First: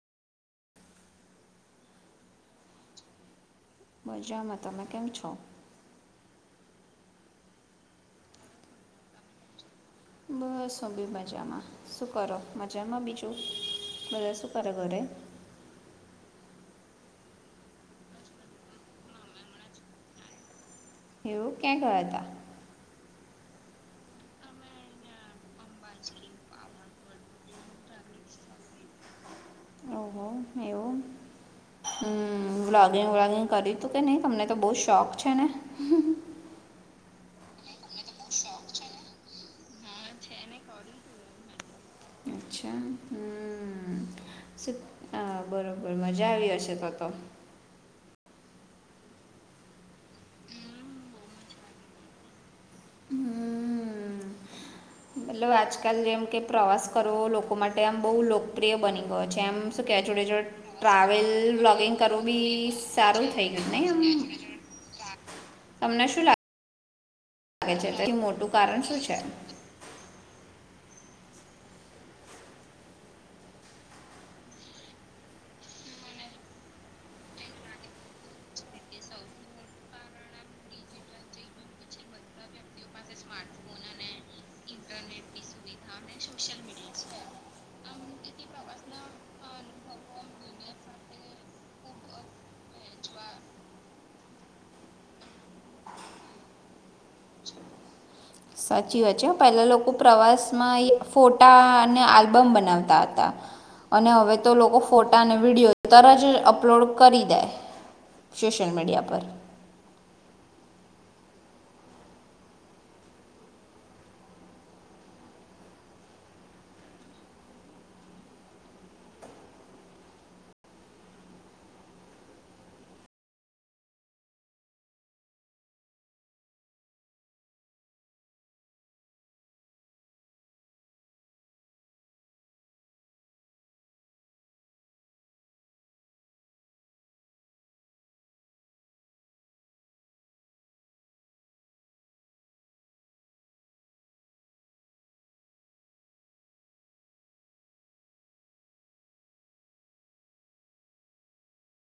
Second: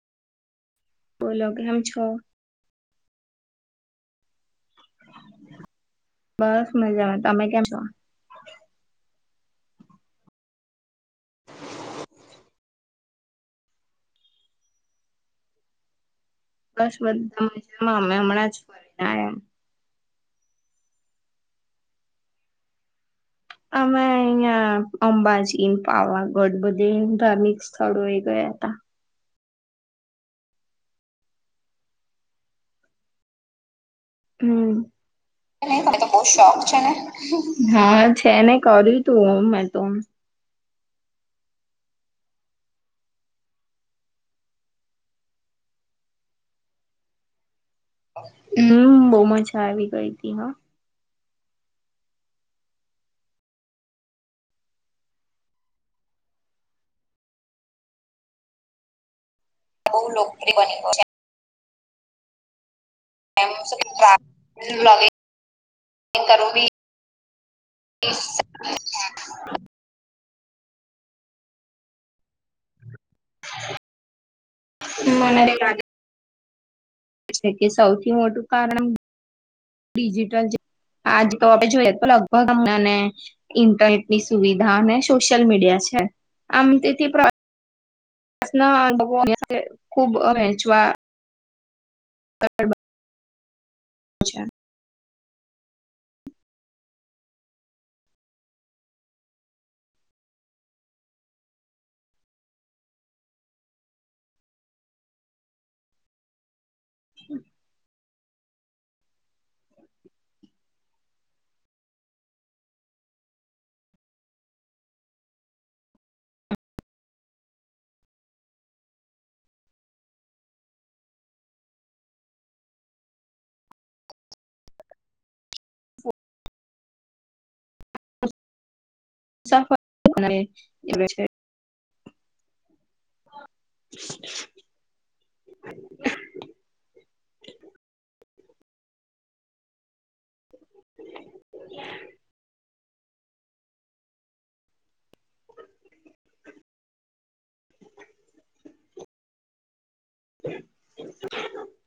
બોલો કેમ છો? મજામાં, તમે કેમ છો? બસ મજામાં, તમે કેમ છો? બસ અમબી મજામાં, શું કરો? મજામાં બીજું, બધા સુું કરે ઘરે? બસ બધા મજામાં, અમે હમણાં જ ફરીને આયા એવું ક્યાં ગયા હતા? અમે અહિયાં અંબાજી, પાવાગઢ બધે ધાર્મિક સ્થળો એ ગયા હતા. [inaudible] ઓહો એવુ. હમ્મ બ્લાગિંગ વ્લાગિંગ કરી કે નહી તમને તો બહુ હમ્મ. શોખ છે ને? નહી મને તો બહુ શોખ છે ને. હા છે ને કર્યું તું મે તો અચ્છા હમ્મ. શુ આ બરોબર મજા આવી હશે તો તો હમ્મ, બહુ મજા આવી ગઈ તી હા. હમ્મ મતલબ આજકાલ જેમ કે પ્રવાસ કરવો લોકો માટે આમ બહુ લોકપ્રિય બની ગયો છે કેમ શું બહુ કહે જોડે જોડે લોકપ્રિય બની ગયો છે ટ્રાવેલ બ્લોગિંગ કરવું બી સારું થઈ એમ ગયું શું નહી કે આમ. ટ્રાવેલ બ્લોગિંગ તમને શું લાગ કરવું બી ગે છે તેથી મોટું કારણ શું છે? મને બી લાગે એટલે કે સૌથી મોટું કારણ ડિજિટલ જે આજ તો આપડે જોઈએ તો લગભગ આપને ઈન્ટરનેટ ની સુવિધા અને સોશિયલ મીડિયા છે. આમ તેથી [inaudible] અ ખૂબ વહેંચવા [inaudible] અચ્છા. સાચી વાત છે. પહેલા લોકો પ્રવાસમાં ફોટા અને આલ્બમ બનાવતા હતા. અને હવે તો લોકો ફોટા અને વિડીયો તર જ અપલોડ તો કરી કરી દે સોશિયલ મીડિયા પર. [inaudible] એ છે. [inaudible] [inaudible] [inaudible]